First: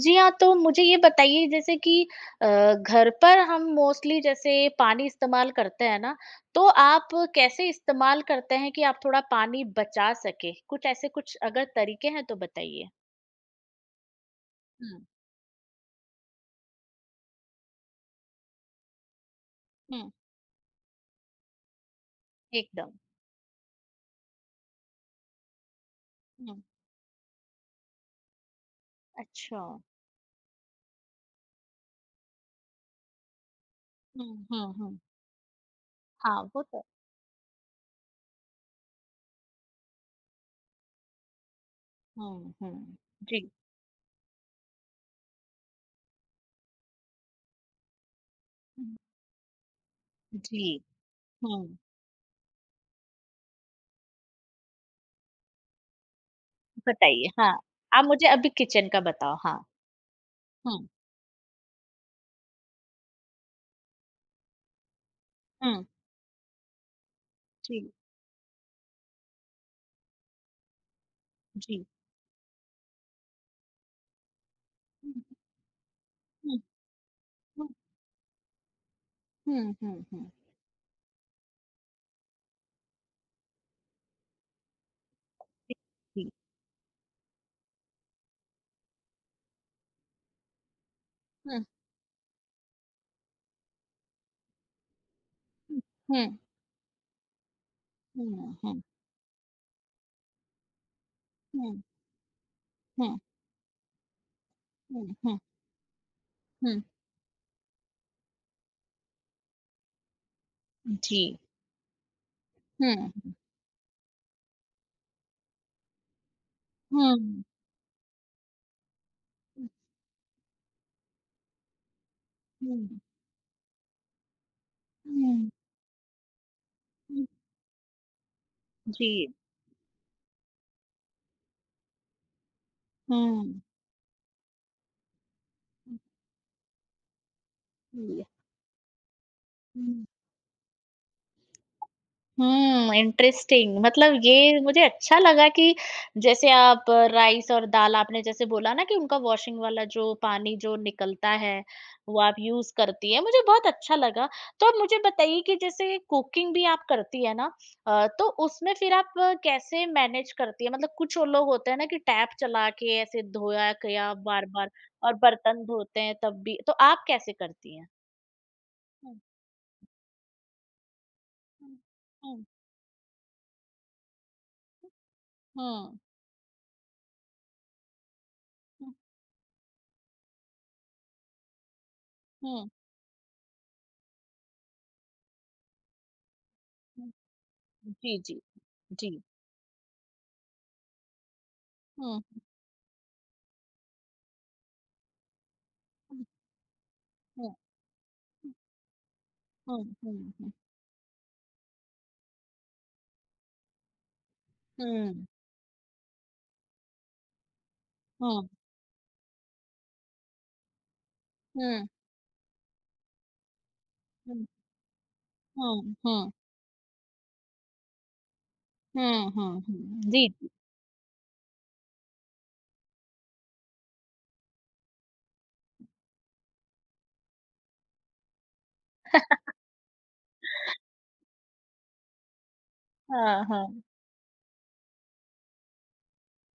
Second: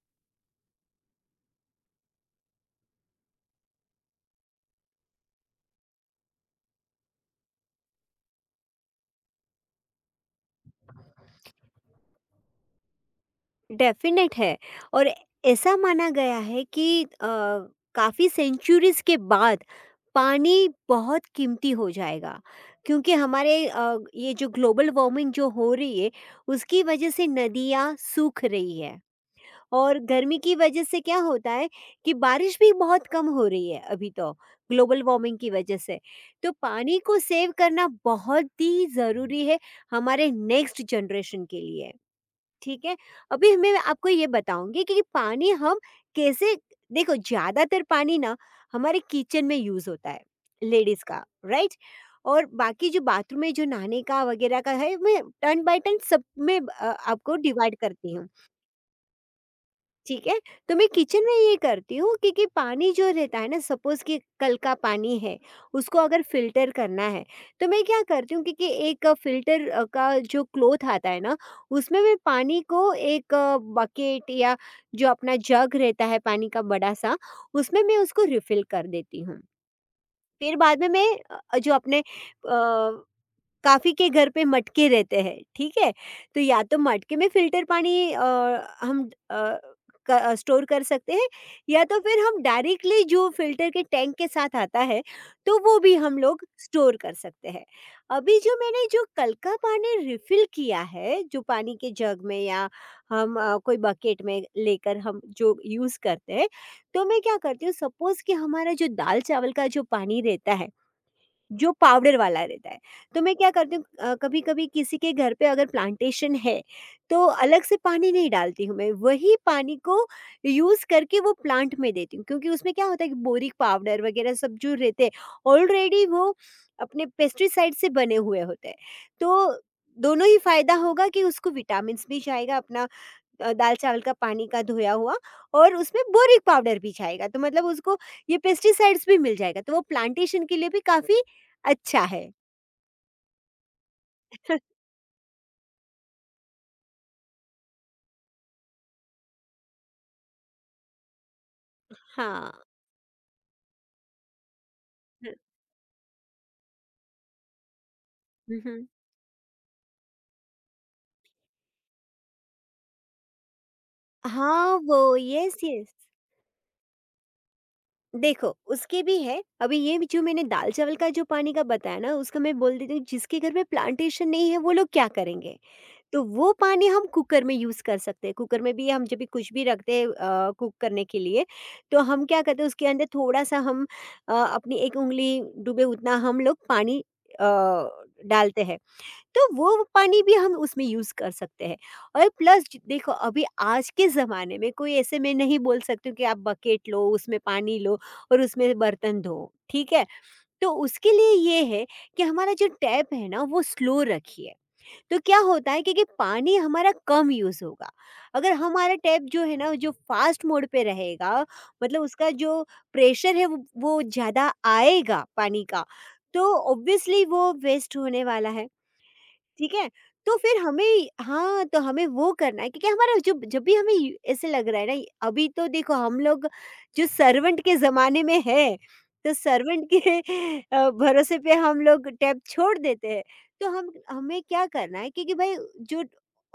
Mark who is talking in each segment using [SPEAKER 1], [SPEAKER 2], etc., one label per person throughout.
[SPEAKER 1] जी हाँ, तो मुझे ये बताइए जैसे कि अ, घर पर हम मोस्टली जैसे पानी इस्तेमाल करते हैं ना, तो आप कैसे इस्तेमाल करते हैं कि आप थोड़ा पानी बचा सकें? कुछ ऐसे कुछ अगर तरीके हैं तो बताइए?
[SPEAKER 2] डेफ़िनेट है।
[SPEAKER 1] हुँ,
[SPEAKER 2] और ऐसा माना गया है कि काफ़ी सेंचुरीज़ के बाद
[SPEAKER 1] हुँ,
[SPEAKER 2] पानी बहुत कीमती हो जाएगा।
[SPEAKER 1] एकदम,
[SPEAKER 2] क्योंकि हमारे ये जो ग्लोबल वार्मिंग जो हो रही है,
[SPEAKER 1] हुँ।
[SPEAKER 2] उसकी वजह से नदियाँ सूख रही है।
[SPEAKER 1] अच्छा।
[SPEAKER 2] और गर्मी की वजह से क्या होता है कि बारिश भी बहुत कम हो रही है अभी तो,
[SPEAKER 1] हुँ, हुँ, हुँ।
[SPEAKER 2] ग्लोबल वार्मिंग की वजह से।
[SPEAKER 1] हाँ,
[SPEAKER 2] तो
[SPEAKER 1] वो तो
[SPEAKER 2] पानी को सेव करना बहुत ही ज़रूरी है हमारे नेक्स्ट जनरेशन के लिए।
[SPEAKER 1] हुँ,
[SPEAKER 2] ठीक है?
[SPEAKER 1] हुँ। जी,
[SPEAKER 2] अभी मैं आपको ये बताऊँगी कि पानी हम कैसे। देखो, ज़्यादातर पानी ना
[SPEAKER 1] हुँ।
[SPEAKER 2] हमारे किचन में यूज़ होता है,
[SPEAKER 1] जी।
[SPEAKER 2] लेडीज़ का, राइट?
[SPEAKER 1] हुँ,
[SPEAKER 2] और बाकी जो बाथरूम में जो नहाने का वगैरह का है, मैं टर्न बाय टर्न सब में
[SPEAKER 1] बताइए,
[SPEAKER 2] आपको
[SPEAKER 1] हाँ।
[SPEAKER 2] डिवाइड
[SPEAKER 1] आप
[SPEAKER 2] करती
[SPEAKER 1] मुझे
[SPEAKER 2] हूँ।
[SPEAKER 1] अभी किचन का बताओ, हाँ।
[SPEAKER 2] ठीक है, तो मैं
[SPEAKER 1] हुँ,
[SPEAKER 2] किचन में ये करती हूँ। क्योंकि पानी जो रहता है ना, सपोज़ कि कल का पानी है,
[SPEAKER 1] हुँ,
[SPEAKER 2] उसको अगर फ़िल्टर करना है, तो मैं
[SPEAKER 1] जी,
[SPEAKER 2] क्या करती हूँ? क्योंकि एक फ़िल्टर का जो क्लॉथ आता है ना,
[SPEAKER 1] जी।
[SPEAKER 2] उसमें मैं पानी को एक बकेट या जो
[SPEAKER 1] हुँ,
[SPEAKER 2] अपना जग रहता है पानी
[SPEAKER 1] हुँ,
[SPEAKER 2] का बड़ा-सा,
[SPEAKER 1] हुँ,
[SPEAKER 2] उसमें मैं उसको रिफ़िल कर देती हूँ।
[SPEAKER 1] हुँ, हुँ, हुँ,
[SPEAKER 2] फिर बाद में मैं जो अपने अ काफ़ी के घर पे मटके रहते हैं, ठीक है?
[SPEAKER 1] जी।
[SPEAKER 2] तो या तो मटके में फ़िल्टर पानी हम स्टोर कर सकते हैं, या तो फिर हम डायरेक्टली जो फ़िल्टर के टैंक के साथ आता है, तो वो
[SPEAKER 1] हुँ,
[SPEAKER 2] भी हम
[SPEAKER 1] हुँ,
[SPEAKER 2] लोग स्टोर कर सकते हैं। अभी जो
[SPEAKER 1] हुँ, हुँ,
[SPEAKER 2] मैंने जो कल का पानी रिफ़िल किया है, जो पानी
[SPEAKER 1] हुँ,
[SPEAKER 2] के जग में या हम कोई बकेट में लेकर
[SPEAKER 1] हुँ,
[SPEAKER 2] हम
[SPEAKER 1] हुँ,
[SPEAKER 2] जो यूज़ करते हैं,
[SPEAKER 1] हुँ,
[SPEAKER 2] तो मैं क्या करती हूँ? सपोज़ कि हमारा जो दाल-चावल का जो पानी रहता है,
[SPEAKER 1] हुँ, जी,
[SPEAKER 2] जो पाउडर वाला रहता है।
[SPEAKER 1] हुँ,
[SPEAKER 2] तो
[SPEAKER 1] हुँ,
[SPEAKER 2] मैं क्या करती हूँ कभी-कभी किसी के घर पे अगर प्लांटेशन है, तो
[SPEAKER 1] हुँ,
[SPEAKER 2] अलग से पानी नहीं डालती हूँ मैं, वही पानी को यूज़ करके वो प्लांट में देती हूँ। क्योंकि उसमें क्या
[SPEAKER 1] हुँ,
[SPEAKER 2] होता है कि बोरिक पाउडर वगैरह सब जो रहते हैं,
[SPEAKER 1] हुँ,
[SPEAKER 2] ऑलरेडी वो अपने
[SPEAKER 1] हुँ,
[SPEAKER 2] पेस्टिसाइड से बने हुए होते हैं।
[SPEAKER 1] जी,
[SPEAKER 2] तो दोनों ही फ़ायदा होगा कि उसको विटामिन्स भी जाएगा, अपना
[SPEAKER 1] हुँ,
[SPEAKER 2] दाल चावल का पानी का धोया हुआ, और
[SPEAKER 1] हुँ,
[SPEAKER 2] उसमें बोरिक पाउडर भी जाएगा तो मतलब उसको
[SPEAKER 1] जी,
[SPEAKER 2] ये पेस्टिसाइड्स भी मिल जाएगा तो वो
[SPEAKER 1] हुँ।
[SPEAKER 2] प्लांटेशन के लिए भी काफ़ी अच्छा है।
[SPEAKER 1] हुँ, इंटरेस्टिंग मतलब ये मुझे अच्छा लगा कि जैसे आप राइस और दाल आपने जैसे बोला ना कि उनका वॉशिंग वाला जो पानी जो निकलता है, वो आप
[SPEAKER 2] हाँ।
[SPEAKER 1] यूज़ करती हैं, मुझे बहुत अच्छा लगा। तो आप मुझे
[SPEAKER 2] हुँ,
[SPEAKER 1] बताइए कि जैसे कुकिंग भी आप करती है ना तो
[SPEAKER 2] हुँ,
[SPEAKER 1] उसमें
[SPEAKER 2] हुँ।
[SPEAKER 1] फिर आप कैसे मैनेज करती है? मतलब कुछ वो लोग होते हैं ना कि टैप चला के ऐसे धोया किया बार-बार
[SPEAKER 2] हाँ, वो
[SPEAKER 1] और
[SPEAKER 2] यस,
[SPEAKER 1] बर्तन
[SPEAKER 2] यस।
[SPEAKER 1] धोते हैं तब भी, तो आप कैसे करती हैं?
[SPEAKER 2] देखो, उसके भी
[SPEAKER 1] हुँ,
[SPEAKER 2] है। अभी ये जो मैंने दाल चावल का जो पानी का
[SPEAKER 1] हुँ,
[SPEAKER 2] बताया ना, उसका
[SPEAKER 1] हुँ,
[SPEAKER 2] मैं बोल देती हूँ। जिसके घर में प्लांटेशन नहीं है वो लोग क्या करेंगे?
[SPEAKER 1] हुँ,
[SPEAKER 2] तो वो पानी हम कुकर में यूज़ कर सकते हैं। कुकर में भी
[SPEAKER 1] हुँ,
[SPEAKER 2] हम जब भी कुछ भी रखते हैं कुक करने के लिए, तो हम क्या करते हैं
[SPEAKER 1] हुँ,
[SPEAKER 2] उसके अंदर थोड़ा-सा हम अपनी 1 उँगली डूबे उतना हम लोग पानी
[SPEAKER 1] हुँ।
[SPEAKER 2] अ,
[SPEAKER 1] जी, जी,
[SPEAKER 2] डालते हैं।
[SPEAKER 1] जी।
[SPEAKER 2] तो वो पानी भी हम उसमें यूज़ कर सकते हैं।
[SPEAKER 1] हुँ,
[SPEAKER 2] और प्लस ज देखो, अभी आज के ज़माने में कोई ऐसे मैं नहीं बोल सकती हूँ कि
[SPEAKER 1] हुँ,
[SPEAKER 2] आप बकेट लो, उसमें
[SPEAKER 1] हुँ,
[SPEAKER 2] पानी लो और
[SPEAKER 1] हुँ,
[SPEAKER 2] उसमें बर्तन धो,
[SPEAKER 1] हुँ,
[SPEAKER 2] ठीक है?
[SPEAKER 1] हुँ, हुँ,
[SPEAKER 2] तो उसके लिए ये है कि हमारा जो टैप है ना वो स्लो रखिए। तो
[SPEAKER 1] हुँ,
[SPEAKER 2] क्या होता है कि पानी हमारा कम यूज़ होगा। अगर हमारा टैप जो है ना जो फ़ास्ट मोड पे रहेगा,
[SPEAKER 1] हुँ,
[SPEAKER 2] मतलब उसका जो प्रेशर है, वो
[SPEAKER 1] हुँ,
[SPEAKER 2] ज़्यादा आएगा पानी का,
[SPEAKER 1] हुँ, हुँ,
[SPEAKER 2] तो ऑब्वियसली वो वेस्ट होने वाला है।
[SPEAKER 1] हुँ, हुँ,
[SPEAKER 2] ठीक है?
[SPEAKER 1] हुँ, जी,
[SPEAKER 2] तो
[SPEAKER 1] जी।
[SPEAKER 2] फिर हमें, हाँ, तो हमें वो करना है, क्योंकि हमारा जो जब भी हमें यू ऐसे लग रहा है ना, अभी तो देखो हम लोग जो सर्वेंट के ज़माने में हैं, तो सर्वेंट के भरोसे पे हम लोग टैब छोड़ देते हैं।
[SPEAKER 1] हाँ,
[SPEAKER 2] तो
[SPEAKER 1] हाँ।
[SPEAKER 2] हम हमें क्या करना है, क्योंकि भई जो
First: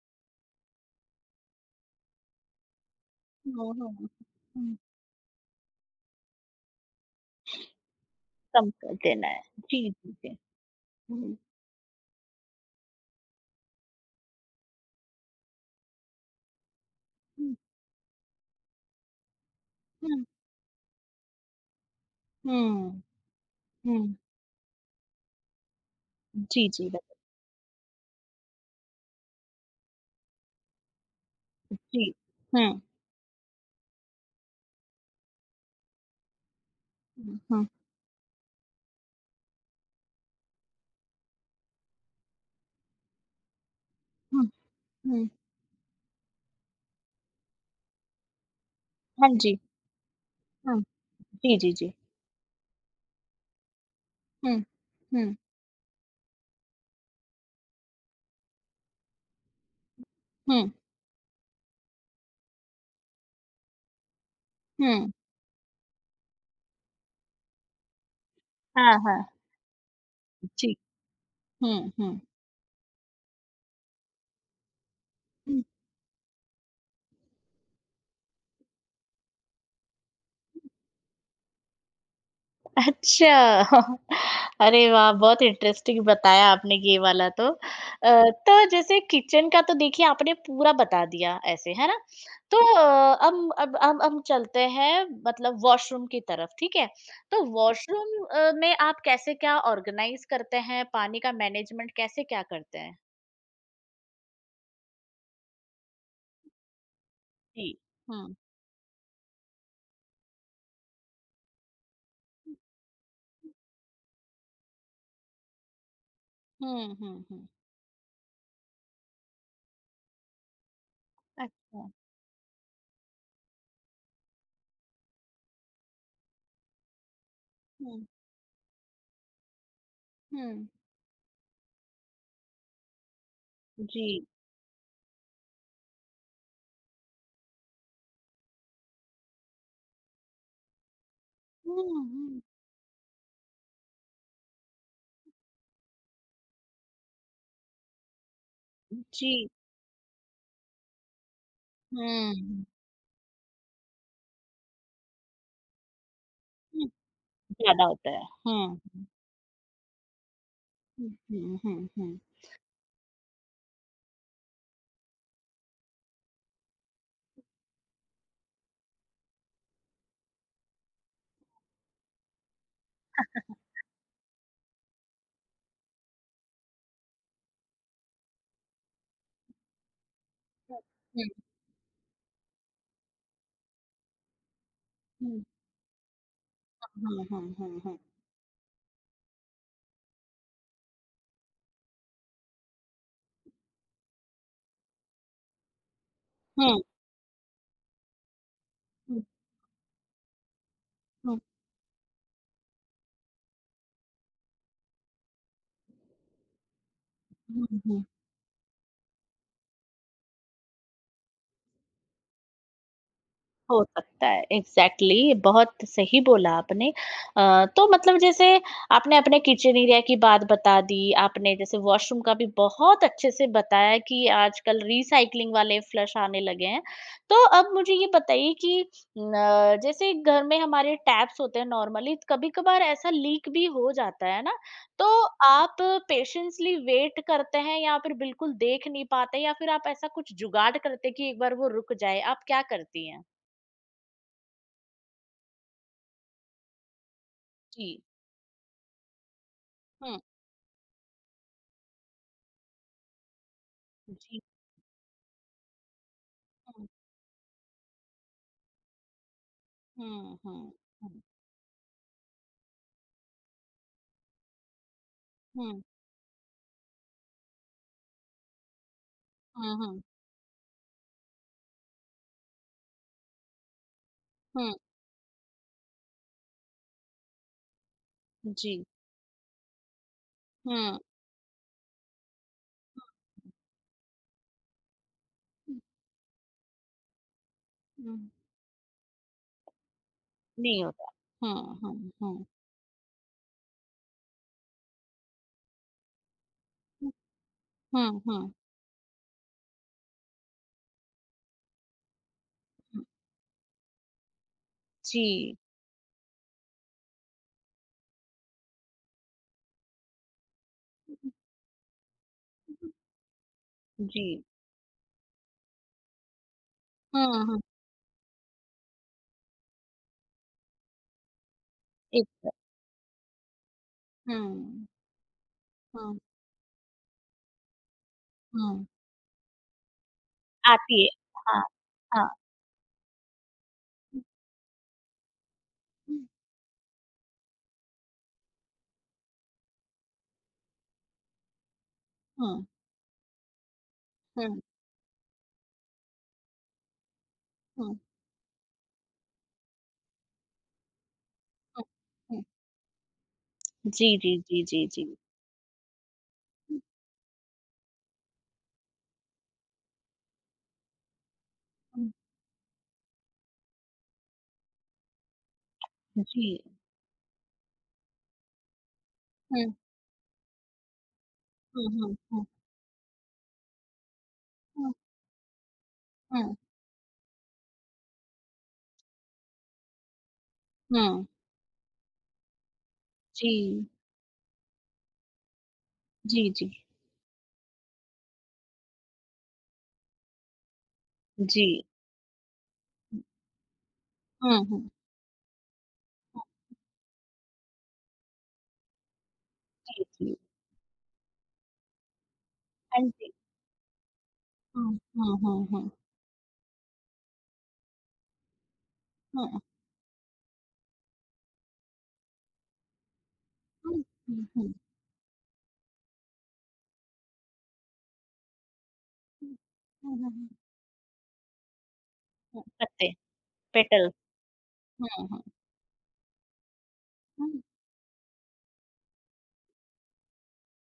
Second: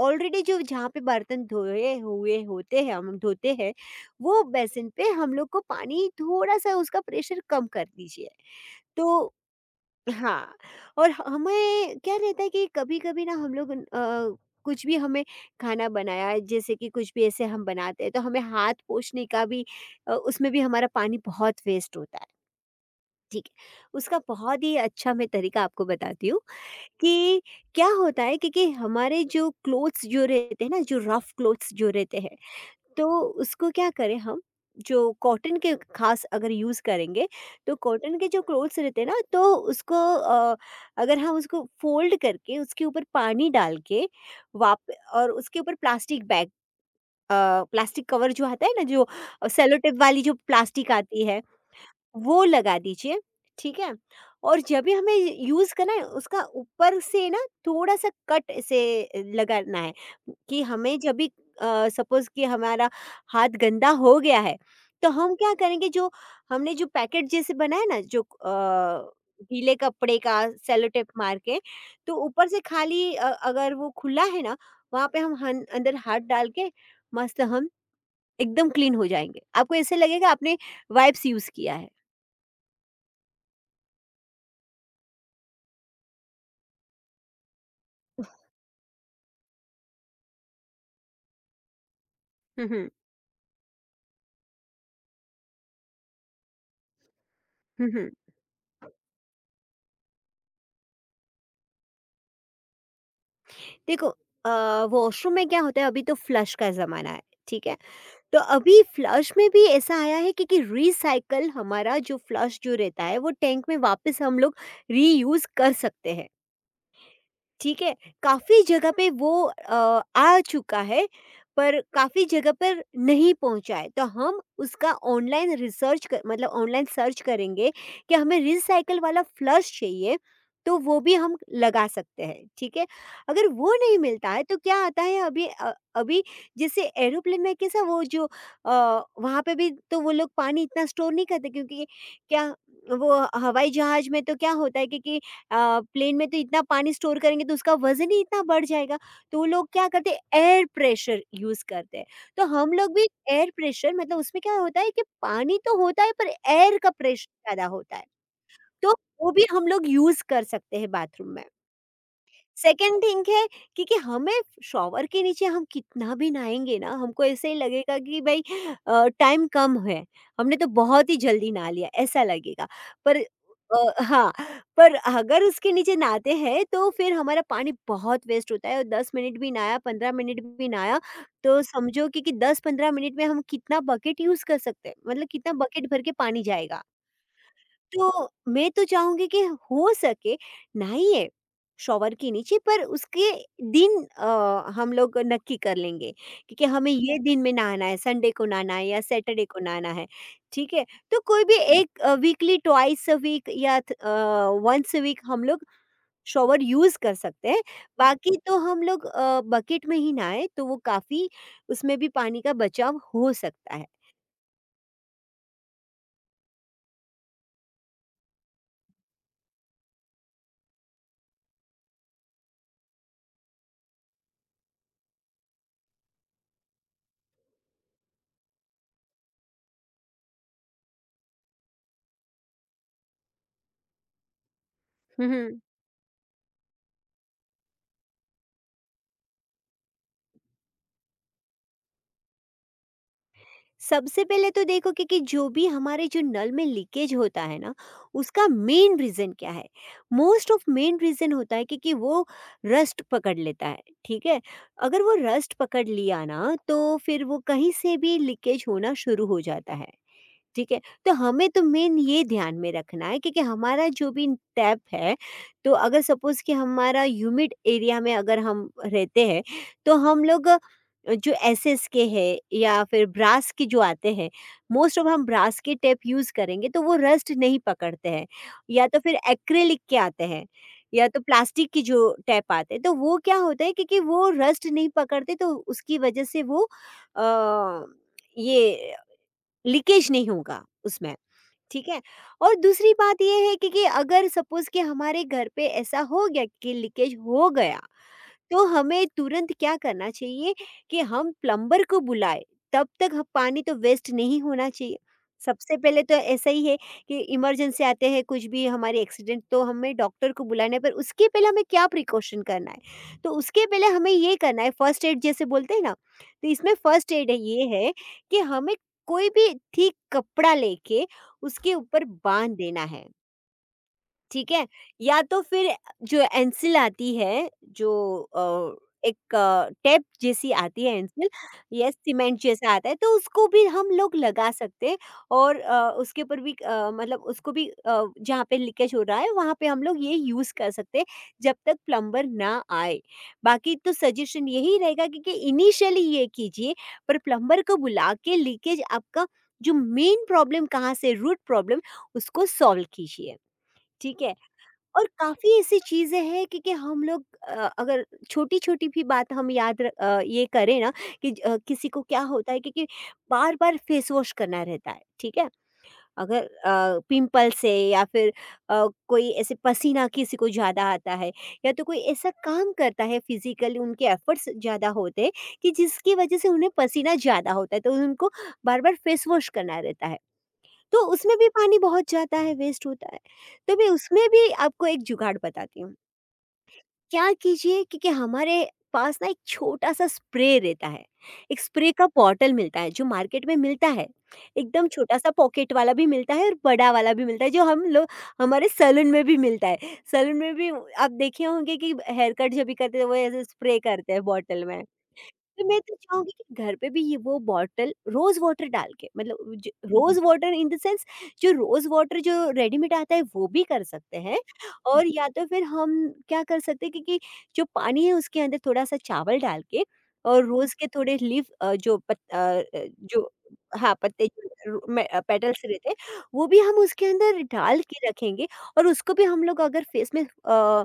[SPEAKER 2] ऑलरेडी जो जहाँ पे बर्तन धोए हुए होते हैं हम धोते
[SPEAKER 1] हुँ,
[SPEAKER 2] हैं,
[SPEAKER 1] हुँ,
[SPEAKER 2] वो
[SPEAKER 1] हुँ,
[SPEAKER 2] बेसिन पे हम लोग को पानी थोड़ा-सा उसका प्रेशर कम कर दीजिए।
[SPEAKER 1] कम कर देना
[SPEAKER 2] तो
[SPEAKER 1] है। जी, जी, जी।
[SPEAKER 2] हाँ, और
[SPEAKER 1] हुँ,
[SPEAKER 2] हमें क्या रहता है कि कभी-कभी ना हम लोग कुछ भी हमें खाना बनाया है, जैसे कि कुछ भी ऐसे
[SPEAKER 1] हुँ,
[SPEAKER 2] हम बनाते हैं, तो हमें हाथ पोंछने का भी
[SPEAKER 1] हुँ,
[SPEAKER 2] उसमें भी हमारा पानी बहुत वेस्ट होता है, ठीक है।
[SPEAKER 1] हुँ,
[SPEAKER 2] उसका बहुत ही अच्छा मैं तरीका आपको बताती हूँ
[SPEAKER 1] हुँ, जी, जी, बिल्कुल,
[SPEAKER 2] कि क्या होता है, क्योंकि हमारे जो क्लोथ्स जो रहते हैं ना, जो रफ क्लोथ्स जो
[SPEAKER 1] जी।
[SPEAKER 2] रहते हैं,
[SPEAKER 1] हुँ,
[SPEAKER 2] तो उसको क्या करें हम? जो कॉटन के खास अगर यूज़ करेंगे,
[SPEAKER 1] हुँ, हुँ,
[SPEAKER 2] तो कॉटन के जो क्लोथ्स रहते हैं ना, तो उसको अगर हम उसको फोल्ड करके उसके ऊपर पानी डाल के
[SPEAKER 1] हुँ,
[SPEAKER 2] वाप
[SPEAKER 1] हुँ,
[SPEAKER 2] और उसके ऊपर प्लास्टिक बैग अ, प्लास्टिक कवर जो आता है ना, जो
[SPEAKER 1] हाँ जी,
[SPEAKER 2] सेलो टेप वाली जो
[SPEAKER 1] हुँ,
[SPEAKER 2] प्लास्टिक आती है,
[SPEAKER 1] जी, जी, जी।
[SPEAKER 2] वो लगा दीजिए, ठीक है?
[SPEAKER 1] हुँ,
[SPEAKER 2] और जब भी हमें
[SPEAKER 1] हुँ,
[SPEAKER 2] यूज़ करना है उसका ऊपर से ना, थोड़ा-सा कट से लगाना है कि
[SPEAKER 1] हुँ,
[SPEAKER 2] हमें जब भी सपोज़ कि हमारा हाथ गंदा हो गया है, तो
[SPEAKER 1] हुँ,
[SPEAKER 2] हम क्या करेंगे? जो हमने जो पैकेट जैसे बनाया ना, जो
[SPEAKER 1] हाँ, हाँ,
[SPEAKER 2] गीले कपड़े का,
[SPEAKER 1] जी।
[SPEAKER 2] सेलो टेप मार के,
[SPEAKER 1] हुँ,
[SPEAKER 2] तो
[SPEAKER 1] हुँ,
[SPEAKER 2] ऊपर से खाली अगर वो खुला है ना, वहाँ पे हम
[SPEAKER 1] हुँ।
[SPEAKER 2] हन अंदर हाथ डाल के मस्त हम एकदम क्लीन हो जाएँगे। आपको ऐसे लगेगा आपने वाइप्स यूज़ किया है।
[SPEAKER 1] अच्छा। अरे वाह! बहुत इंटरेस्टिंग बताया आपने ये वाला तो। तो जैसे किचन का तो देखिए आपने पूरा बता दिया ऐसे, है ना? तो
[SPEAKER 2] हुँ, हुँ।
[SPEAKER 1] हम अब हम चलते हैं मतलब वॉशरूम की तरफ, ठीक है? तो
[SPEAKER 2] हुँ, हुँ।
[SPEAKER 1] वॉशरूम में आप कैसे क्या ऑर्गेनाइज़ करते हैं? पानी का मैनेजमेंट कैसे क्या करते हैं?
[SPEAKER 2] देखो, अ, वॉशरूम में क्या होता है, अभी तो फ्लश का ज़माना है, ठीक
[SPEAKER 1] जी।
[SPEAKER 2] है?
[SPEAKER 1] हुँ।
[SPEAKER 2] तो अभी फ्लश में भी ऐसा आया है, क्योंकि रीसाइकल हमारा जो फ्लश जो रहता है वो टैंक में वापस हम लोग रीयूज़ कर सकते हैं।
[SPEAKER 1] हुँ, हुँ, हुँ।
[SPEAKER 2] ठीक है, काफ़ी जगह पे वो आ चुका है, पर
[SPEAKER 1] अच्छा।
[SPEAKER 2] काफ़ी जगह पर नहीं पहुँचा है, तो हम उसका ऑनलाइन रिसर्च क मतलब ऑनलाइन सर्च करेंगे
[SPEAKER 1] हुँ,
[SPEAKER 2] कि हमें रिसाइकिल वाला फ्लश चाहिए,
[SPEAKER 1] हुँ।
[SPEAKER 2] तो वो भी हम लगा सकते हैं, ठीक है? अगर वो नहीं
[SPEAKER 1] जी।
[SPEAKER 2] मिलता है, तो क्या आता है? अभी जैसे एरोप्लेन में कैसा वो जो वहाँ पे भी तो वो लोग पानी इतना स्टोर नहीं करते, क्योंकि
[SPEAKER 1] हुँ, हुँ।
[SPEAKER 2] क्या वो हवाई जहाज़ में तो क्या होता है, क्योंकि प्लेन में तो इतना पानी स्टोर करेंगे तो उसका वज़न ही इतना बढ़ जाएगा,
[SPEAKER 1] जी।
[SPEAKER 2] तो वो लोग क्या करते हैं? एयर प्रेशर यूज़ करते हैं।
[SPEAKER 1] हुँ,
[SPEAKER 2] तो
[SPEAKER 1] हुँ।
[SPEAKER 2] हम लोग भी एयर प्रेशर, मतलब उसमें क्या होता है कि पानी तो होता है पर एयर का प्रेशर ज़्यादा
[SPEAKER 1] ज़्यादा
[SPEAKER 2] होता है,
[SPEAKER 1] होता है। हुँ,
[SPEAKER 2] तो
[SPEAKER 1] हुँ,
[SPEAKER 2] वो भी हम लोग यूज़ कर सकते हैं बाथरूम में।
[SPEAKER 1] हुँ, हुँ, हुँ।
[SPEAKER 2] सेकंड थिंग है, क्योंकि हमें शॉवर के नीचे हम कितना भी नहाएंगे ना, हमको ऐसे ही लगेगा कि भाई टाइम कम है, हमने तो बहुत ही जल्दी नहा लिया ऐसा लगेगा, पर हाँ, पर अगर उसके नीचे नहाते हैं तो फिर हमारा पानी बहुत वेस्ट होता है, और 10 मिनट भी नहाया, 15 मिनट भी नहाया।
[SPEAKER 1] हुँ,
[SPEAKER 2] तो समझो कि 10-15 मिनट में हम कितना बकेट यूज़ कर सकते हैं, मतलब कितना बकेट भर के पानी जाएगा।
[SPEAKER 1] हुँ, हुँ, हुँ, हुँ, हुँ, हुँ।
[SPEAKER 2] तो मैं तो चाहूँगी कि हो सके, नहीं है शॉवर के नीचे, पर उसके दिन हम लोग नक्की कर लेंगे, क्योंकि
[SPEAKER 1] हुँ,
[SPEAKER 2] हमें ये दिन में नहाना है, संडे को नहाना है या
[SPEAKER 1] हुँ,
[SPEAKER 2] सैटरडे को नहाना है, ठीक है। तो
[SPEAKER 1] हुँ,
[SPEAKER 2] कोई भी एक वीकली ट्वाइस अ वीक या वंस अ वीक हम लोग शॉवर यूज़ कर सकते हैं,
[SPEAKER 1] हुँ, हुँ,
[SPEAKER 2] बाकी तो हम लोग बकेट में ही नहाए तो वो काफ़ी, उसमें भी पानी का बचाव हो सकता
[SPEAKER 1] हो
[SPEAKER 2] है।
[SPEAKER 1] सकता है, एग्ज़ैक्टली बहुत सही बोला आपने। तो मतलब जैसे आपने अपने किचन एरिया की बात बता दी, आपने जैसे वॉशरूम का भी बहुत अच्छे से बताया कि आजकल रिसाइक्लिंग वाले फ्लश आने लगे हैं। तो अब मुझे ये बताइए कि न जैसे घर में हमारे टैप्स होते हैं नॉर्मली, कभी-कभार ऐसा लीक भी हो जाता है ना, तो आप पेशेंसली वेट करते हैं या फिर बिल्कुल देख नहीं पाते या फिर आप ऐसा कुछ जुगाड़ करते हैं कि एक बार वो रुक जाए, आप क्या करती हैं?
[SPEAKER 2] सबसे पहले तो देखो कि जो भी हमारे जो नल में लीकेज होता है ना,
[SPEAKER 1] जी,
[SPEAKER 2] उसका मेन रीज़न क्या है,
[SPEAKER 1] हुँ,
[SPEAKER 2] मोस्ट ऑफ मेन रीज़न होता है कि वो रस्ट पकड़ लेता है, ठीक
[SPEAKER 1] जी,
[SPEAKER 2] है। अगर वो रस्ट पकड़ लिया ना,
[SPEAKER 1] हुँ,
[SPEAKER 2] तो फिर वो कहीं से भी लीकेज होना शुरू हो जाता है,
[SPEAKER 1] हुँ,
[SPEAKER 2] ठीक
[SPEAKER 1] हुँ,
[SPEAKER 2] है? तो
[SPEAKER 1] हुँ,
[SPEAKER 2] हमें तो मेन ये ध्यान में रखना है, क्योंकि हमारा जो भी टैप है, तो
[SPEAKER 1] हुँ,
[SPEAKER 2] अगर सपोज़ कि हमारा ह्यूमिड एरिया में अगर हम रहते हैं,
[SPEAKER 1] हुँ,
[SPEAKER 2] तो
[SPEAKER 1] हुँ,
[SPEAKER 2] हम लोग जो एसएस के हैं या फिर ब्रास के जो आते हैं,
[SPEAKER 1] हुँ,
[SPEAKER 2] मोस्ट ऑफ हम ब्रास के टैप यूज़ करेंगे तो वो रस्ट नहीं पकड़ते हैं।
[SPEAKER 1] जी,
[SPEAKER 2] या तो फिर एक्रेलिक के आते हैं,
[SPEAKER 1] हुँ,
[SPEAKER 2] या तो प्लास्टिक के जो टैप आते हैं, तो वो क्या होता है, क्योंकि वो रस्ट नहीं पकड़ते तो
[SPEAKER 1] हुँ,
[SPEAKER 2] उसकी वजह से वो अ,
[SPEAKER 1] हुँ,
[SPEAKER 2] ये लीकेज नहीं होगा
[SPEAKER 1] नहीं होता।
[SPEAKER 2] उसमें,
[SPEAKER 1] हुँ,
[SPEAKER 2] ठीक है?
[SPEAKER 1] हुँ, हुँ,
[SPEAKER 2] और दूसरी बात ये है कि अगर सपोज़ कि हमारे घर पे ऐसा हो गया कि
[SPEAKER 1] हुँ,
[SPEAKER 2] लीकेज हो गया,
[SPEAKER 1] हुँ, हुँ,
[SPEAKER 2] तो हमें तुरंत क्या करना चाहिए? कि हम प्लम्बर को बुलाएं, तब
[SPEAKER 1] हुँ,
[SPEAKER 2] तक ह पानी तो वेस्ट नहीं होना चाहिए।
[SPEAKER 1] जी।
[SPEAKER 2] सबसे पहले तो ऐसा ही है कि इमरजेंसी आते हैं, कुछ भी हमारे एक्सीडेंट, तो हमें डॉक्टर को बुलाना है, पर उसके पहले हमें क्या प्रिकॉशन करना है? तो उसके पहले हमें ये
[SPEAKER 1] जी,
[SPEAKER 2] करना है, फर्स्ट एड जैसे बोलते हैं ना, तो इसमें फर्स्ट एड
[SPEAKER 1] हुँ, हुँ,
[SPEAKER 2] ये है कि हमें कोई भी ठीक कपड़ा लेके उसके ऊपर
[SPEAKER 1] एकदम,
[SPEAKER 2] बाँध देना है। ठीक है?
[SPEAKER 1] हुँ,
[SPEAKER 2] या तो फिर
[SPEAKER 1] हुँ,
[SPEAKER 2] जो एंसिल आती है, जो अ,
[SPEAKER 1] हुँ,
[SPEAKER 2] एक टेप जैसी आती है
[SPEAKER 1] आती है,
[SPEAKER 2] एंसिल,
[SPEAKER 1] हाँ,
[SPEAKER 2] या
[SPEAKER 1] हाँ,
[SPEAKER 2] सीमेंट जैसा आता है, तो उसको भी हम लोग
[SPEAKER 1] हुँ,
[SPEAKER 2] लगा सकते हैं। और
[SPEAKER 1] हुँ,
[SPEAKER 2] उसके ऊपर भी मतलब उसको भी जहाँ पे लीकेज हो रहा है, वहाँ पे हम लोग ये यूज़ कर सकते हैं, जब तक प्लम्बर ना
[SPEAKER 1] हुँ,
[SPEAKER 2] आए। बाकी तो सजेशन यही रहेगा कि इनिशियली ये कीजिए, पर प्लम्बर को
[SPEAKER 1] हुँ,
[SPEAKER 2] बुला के लीकेज आपका जो मेन प्रॉब्लम कहाँ से, रूट प्रॉब्लम,
[SPEAKER 1] हुँ, हुँ,
[SPEAKER 2] उसको सॉल्व कीजिए।
[SPEAKER 1] जी,
[SPEAKER 2] ठीक
[SPEAKER 1] जी,
[SPEAKER 2] है?
[SPEAKER 1] जी, जी,
[SPEAKER 2] और काफ़ी ऐसी चीज़ें हैं कि
[SPEAKER 1] हुँ,
[SPEAKER 2] हम लोग अगर छोटी-छोटी भी बात हम ये करें ना कि किसी को
[SPEAKER 1] हुँ,
[SPEAKER 2] क्या होता है क्योंकि बार-बार फेस वॉश करना रहता है, ठीक है? अगर
[SPEAKER 1] जी,
[SPEAKER 2] पिंपल्स है, या फिर कोई ऐसे
[SPEAKER 1] हुँ,
[SPEAKER 2] पसीना किसी को ज़्यादा आता है, या तो
[SPEAKER 1] हुँ,
[SPEAKER 2] कोई
[SPEAKER 1] हुँ,
[SPEAKER 2] ऐसा
[SPEAKER 1] हुँ,
[SPEAKER 2] काम करता है फिज़िकली उनके एफ़र्ट्स ज़्यादा
[SPEAKER 1] हुँ,
[SPEAKER 2] होते हैं कि जिसकी वजह से
[SPEAKER 1] हुँ,
[SPEAKER 2] उन्हें पसीना ज़्यादा होता है, तो उनको बार-बार फेस वॉश करना रहता है। तो
[SPEAKER 1] हुँ,
[SPEAKER 2] उसमें भी पानी बहुत जाता है, वेस्ट होता है। तो
[SPEAKER 1] जी,
[SPEAKER 2] मैं उसमें भी आपको एक जुगाड़ बताती हूँ।
[SPEAKER 1] जी, जी,
[SPEAKER 2] क्या कीजिए, क्योंकि हमारे पास ना एक छोटा-सा स्प्रे रहता है। एक
[SPEAKER 1] जी।
[SPEAKER 2] स्प्रे का बॉटल मिलता है जो मार्केट में मिलता है।
[SPEAKER 1] हुँ,
[SPEAKER 2] एकदम
[SPEAKER 1] हुँ।
[SPEAKER 2] छोटा-सा पॉकेट वाला भी मिलता
[SPEAKER 1] हुँ,
[SPEAKER 2] है और बड़ा वाला भी मिलता है, जो हम लोग हमारे सैलून में भी मिलता है।
[SPEAKER 1] जी,
[SPEAKER 2] सैलून
[SPEAKER 1] जी।
[SPEAKER 2] में भी आप देखे होंगे कि हेयर कट जब भी करते
[SPEAKER 1] हाँ
[SPEAKER 2] हैं वो
[SPEAKER 1] जी।
[SPEAKER 2] ऐसे स्प्रे करते हैं बॉटल में।
[SPEAKER 1] हुँ, हुँ,
[SPEAKER 2] तो
[SPEAKER 1] हुँ,
[SPEAKER 2] मैं
[SPEAKER 1] हुँ।
[SPEAKER 2] तो चाहूँगी कि घर पे भी ये वो बॉटल रोज़ वाटर डाल के, मतलब
[SPEAKER 1] हुँ,
[SPEAKER 2] ज हुँ। Rose water in the sense, जो रोज़ वाटर जो रेडीमेड आता है वो भी कर
[SPEAKER 1] हुँ,
[SPEAKER 2] सकते हैं।
[SPEAKER 1] हुँ, हुँ।
[SPEAKER 2] और या तो फिर हम क्या कर सकते हैं कि जो पानी है उसके अंदर थोड़ा-सा चावल
[SPEAKER 1] हुँ।
[SPEAKER 2] डाल के,
[SPEAKER 1] हुँ, हुँ,
[SPEAKER 2] और
[SPEAKER 1] हुँ।
[SPEAKER 2] रोज़ के थोड़े लीफ जो पत अ
[SPEAKER 1] हुँ,
[SPEAKER 2] अ,
[SPEAKER 1] पत्ते,
[SPEAKER 2] जो, हाँ,
[SPEAKER 1] पेटल।
[SPEAKER 2] पत्ते जो में
[SPEAKER 1] हुँ, हुँ।
[SPEAKER 2] पेटल्स रहते हैं, वो भी हम उसके अंदर
[SPEAKER 1] हुँ,
[SPEAKER 2] डाल के रखेंगे, और उसको भी हम लोग अगर फेस में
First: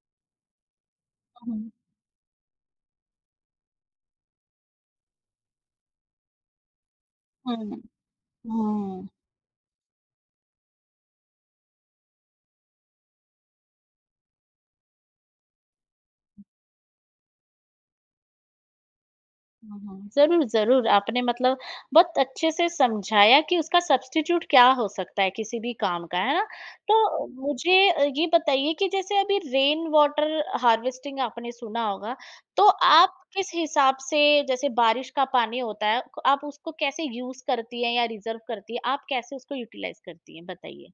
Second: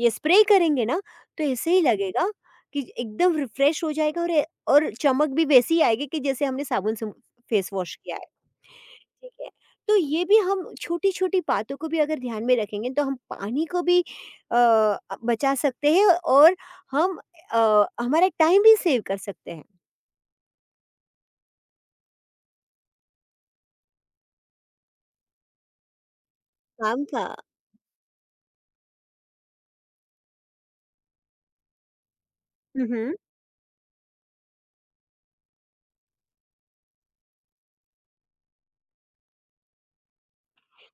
[SPEAKER 2] ये स्प्रे करेंगे ना, तो ऐसे
[SPEAKER 1] हुँ,
[SPEAKER 2] ही हुँ। लगेगा कि एकदम रिफ्रेश हो जाएगा, और चमक भी वैसी ही आएगी कि जैसे हमने साबुन से फेस
[SPEAKER 1] हुँ।
[SPEAKER 2] वॉश किया है,
[SPEAKER 1] हुँ।
[SPEAKER 2] ठीक है। तो ये भी हम छोटी-छोटी बातों को भी अगर ध्यान में रखेंगे, तो हम पानी को भी बचा सकते हैं, और हम हमारा टाइम भी सेव कर सकते हैं,
[SPEAKER 1] हुँ, हुँ। ज़रूर, ज़रूर, आपने मतलब बहुत अच्छे से समझाया कि उसका सब्स्टिट्यूट क्या हो सकता है किसी भी काम का, है ना?
[SPEAKER 2] काम का।
[SPEAKER 1] तो मुझे ये बताइए कि जैसे अभी रेन वाटर हार्वेस्टिंग आपने सुना होगा, तो
[SPEAKER 2] हुँ, हुँ।
[SPEAKER 1] आप किस हिसाब से जैसे बारिश का पानी होता है, आप उसको कैसे यूज़ करती हैं या रिज़र्व करती हैं? आप कैसे उसको यूटिलाइज़ करती हैं? बताइए?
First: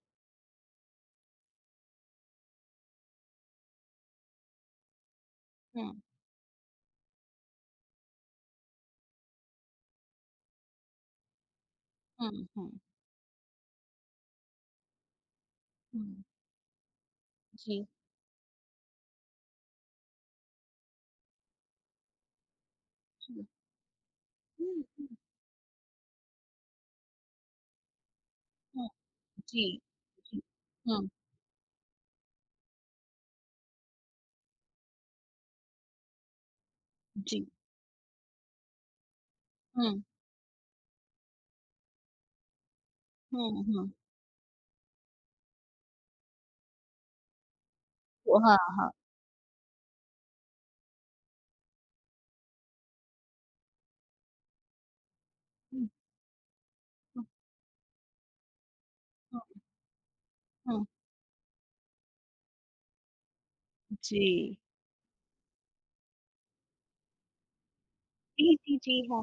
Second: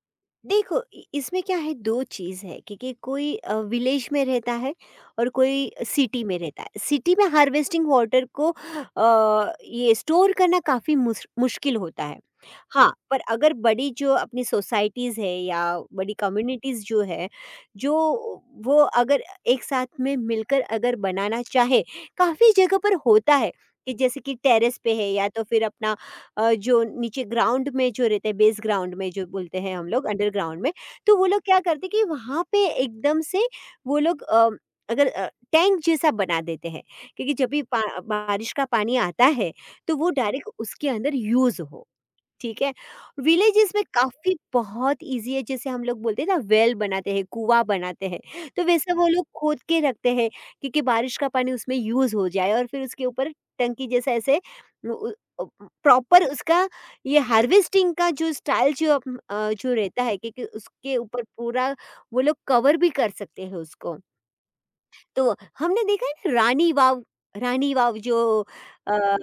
[SPEAKER 2] देखो इसमें क्या है, दो चीज़ है, क्योंकि कोई विलेज में रहता है और कोई
[SPEAKER 1] हुँ,
[SPEAKER 2] सिटी में रहता है। सिटी में हार्वेस्टिंग वाटर को ये स्टोर करना काफ़ी मुश्किल होता है।
[SPEAKER 1] हुँ, हुँ,
[SPEAKER 2] हाँ, पर अगर बड़ी जो अपनी सोसाइटीज़ है या बड़ी
[SPEAKER 1] हुँ।
[SPEAKER 2] कम्युनिटीज़ जो है,
[SPEAKER 1] जी,
[SPEAKER 2] जो वो अगर एक साथ में मिलकर अगर बनाना चाहे, काफ़ी जगह पर होता
[SPEAKER 1] जी।
[SPEAKER 2] है कि जैसे कि
[SPEAKER 1] हुँ,
[SPEAKER 2] टेरेस पे है,
[SPEAKER 1] हुँ,
[SPEAKER 2] या तो फिर अपना जो नीचे ग्राउंड में जो रहते हैं, बेस
[SPEAKER 1] हुँ।
[SPEAKER 2] ग्राउंड में जो बोलते
[SPEAKER 1] जी,
[SPEAKER 2] हैं हम लोग,
[SPEAKER 1] जी।
[SPEAKER 2] अंडरग्राउंड में,
[SPEAKER 1] हुँ,
[SPEAKER 2] तो वो लोग क्या करते हैं कि वहाँ पे एकदम से वो लोग अगर टैंक जैसा बना देते हैं, क्योंकि
[SPEAKER 1] जी।
[SPEAKER 2] जब भी बारिश का पानी आता है तो
[SPEAKER 1] हुँ,
[SPEAKER 2] वो डायरेक्ट उसके अंदर यूज हो। ठीक है।
[SPEAKER 1] हुँ,
[SPEAKER 2] विलेजेस में
[SPEAKER 1] हुँ।
[SPEAKER 2] काफ़ी बहुत ईज़ी है, जैसे हम लोग बोलते हैं ना, वेल बनाते हैं, कुआँ बनाते हैं,
[SPEAKER 1] वो हाँ,
[SPEAKER 2] तो
[SPEAKER 1] हाँ।
[SPEAKER 2] वैसे वो लोग खोद के रखते हैं क्योंकि बारिश का पानी उसमें यूज़ हो जाए, और फिर उसके ऊपर टंकी जैसा ऐसे उ उ अ,
[SPEAKER 1] हुँ,
[SPEAKER 2] प्रॉपर उसका ये
[SPEAKER 1] हुँ,
[SPEAKER 2] हार्वेस्टिंग का जो स्टाइल जो
[SPEAKER 1] हुँ,
[SPEAKER 2] जो रहता है, क्योंकि
[SPEAKER 1] हुँ।
[SPEAKER 2] उसके ऊपर पूरा वो लोग कवर भी कर सकते हैं उसको।
[SPEAKER 1] जी।
[SPEAKER 2] तो हमने देखा है ना, रानी वाव, रानी वाव जो
[SPEAKER 1] जी, जी,
[SPEAKER 2] अ,
[SPEAKER 1] जी, हाँ।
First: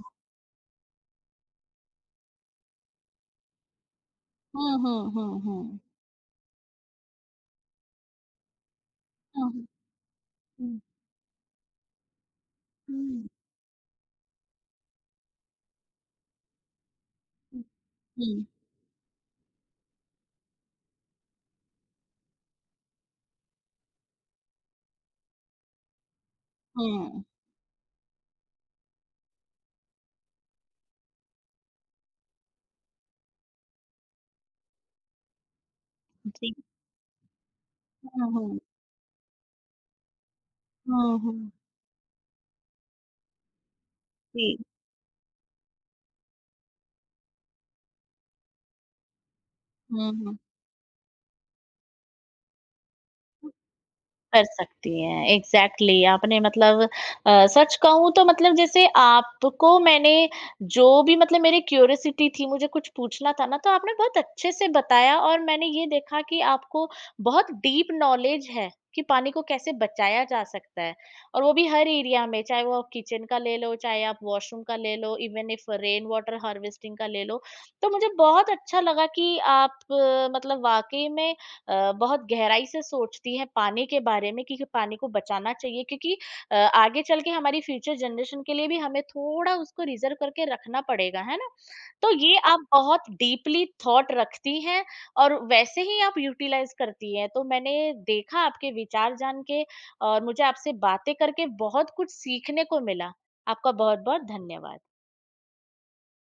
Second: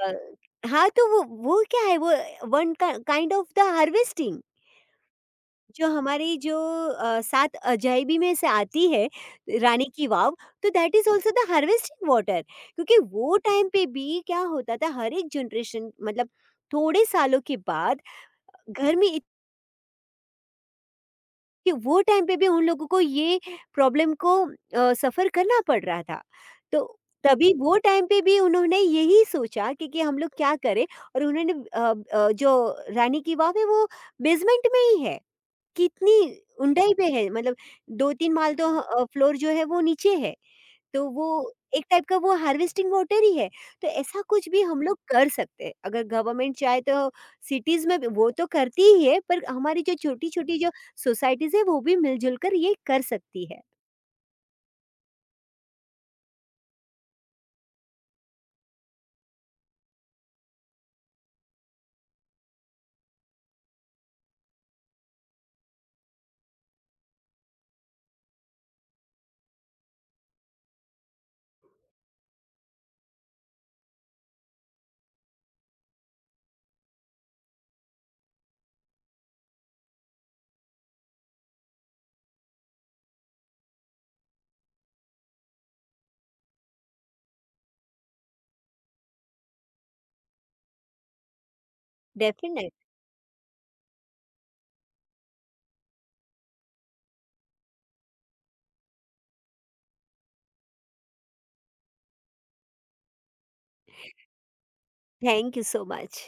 [SPEAKER 2] हाँ, तो वो क्या है, वो वन का काइंड ऑफ द हार्वेस्टिंग
[SPEAKER 1] हुँ, हुँ, हुँ, हुँ।
[SPEAKER 2] जो हमारी जो सात अजायबी में से आती है,
[SPEAKER 1] हुँ, हुँ,
[SPEAKER 2] रानी की वाव, तो that is also the harvesting water. क्योंकि
[SPEAKER 1] हुँ,
[SPEAKER 2] वो टाइम पे भी क्या होता था, हर एक जनरेशन मतलब थोड़े सालों के
[SPEAKER 1] हुँ,
[SPEAKER 2] बाद
[SPEAKER 1] हुँ,
[SPEAKER 2] घर में, कि वो टाइम पे भी उन लोगों को ये प्रॉब्लम को सफ़र करना पड़ रहा था। तो
[SPEAKER 1] हुँ,
[SPEAKER 2] तभी वो टाइम पे भी उन्होंने यही सोचा कि हम लोग क्या करें, और उन्होंने जो रानी की वाव है वो बेसमेंट में ही है। कितनी
[SPEAKER 1] हुँ। जी।
[SPEAKER 2] ऊँचाई पे है मतलब
[SPEAKER 1] हुँ,
[SPEAKER 2] 2-3 माल
[SPEAKER 1] हुँ।
[SPEAKER 2] तो फ्लोर जो है वो नीचे है। तो
[SPEAKER 1] हुँ,
[SPEAKER 2] वो
[SPEAKER 1] हुँ।
[SPEAKER 2] एक टाइप का वो हार्वेस्टिंग वाटर ही है। तो ऐसा
[SPEAKER 1] जी।
[SPEAKER 2] कुछ भी हम लोग कर सकते हैं। अगर गवर्नमेंट चाहे तो सिटीज़ में भी, वो तो करती ही है, पर हमारी जो
[SPEAKER 1] हुँ, हुँ।
[SPEAKER 2] छोटी-छोटी जो सोसाइटीज़ है वो भी मिल-जुल कर ये कर सकती है।
[SPEAKER 1] कर सकती हैं, एग्ज़ैक्टली आपने मतलब सच कहूँ तो मतलब जैसे आपको मैंने जो भी मतलब मेरी क्यूरियोसिटी थी, मुझे कुछ पूछना था ना, तो आपने बहुत अच्छे से बताया और मैंने ये देखा कि आपको बहुत डीप नॉलेज है कि पानी को कैसे बचाया जा सकता है और वो भी हर एरिया में, चाहे वो आप किचन का ले लो, चाहे आप वॉशरूम का ले लो, even if rain water harvesting का ले लो। तो मुझे बहुत अच्छा लगा कि आप मतलब वाक़ई में बहुत गहराई से सोचती हैं पानी के बारे में कि पानी को बचाना चाहिए क्योंकि आगे चल के हमारी फ्यूचर जनरेशन के लिए भी हमें थोड़ा उसको रिजर्व करके रखना पड़ेगा है ना, तो ये आप
[SPEAKER 2] डेफिनेट।
[SPEAKER 1] बहुत डीपली थॉट रखती हैं और वैसे ही आप यूटिलाइज करती हैं, तो मैंने देखा आपके विचार जान के, और मुझे आपसे बातें करके बहुत कुछ सीखने को मिला। आपका बहुत बहुत धन्यवाद।
[SPEAKER 2] Thank you so much.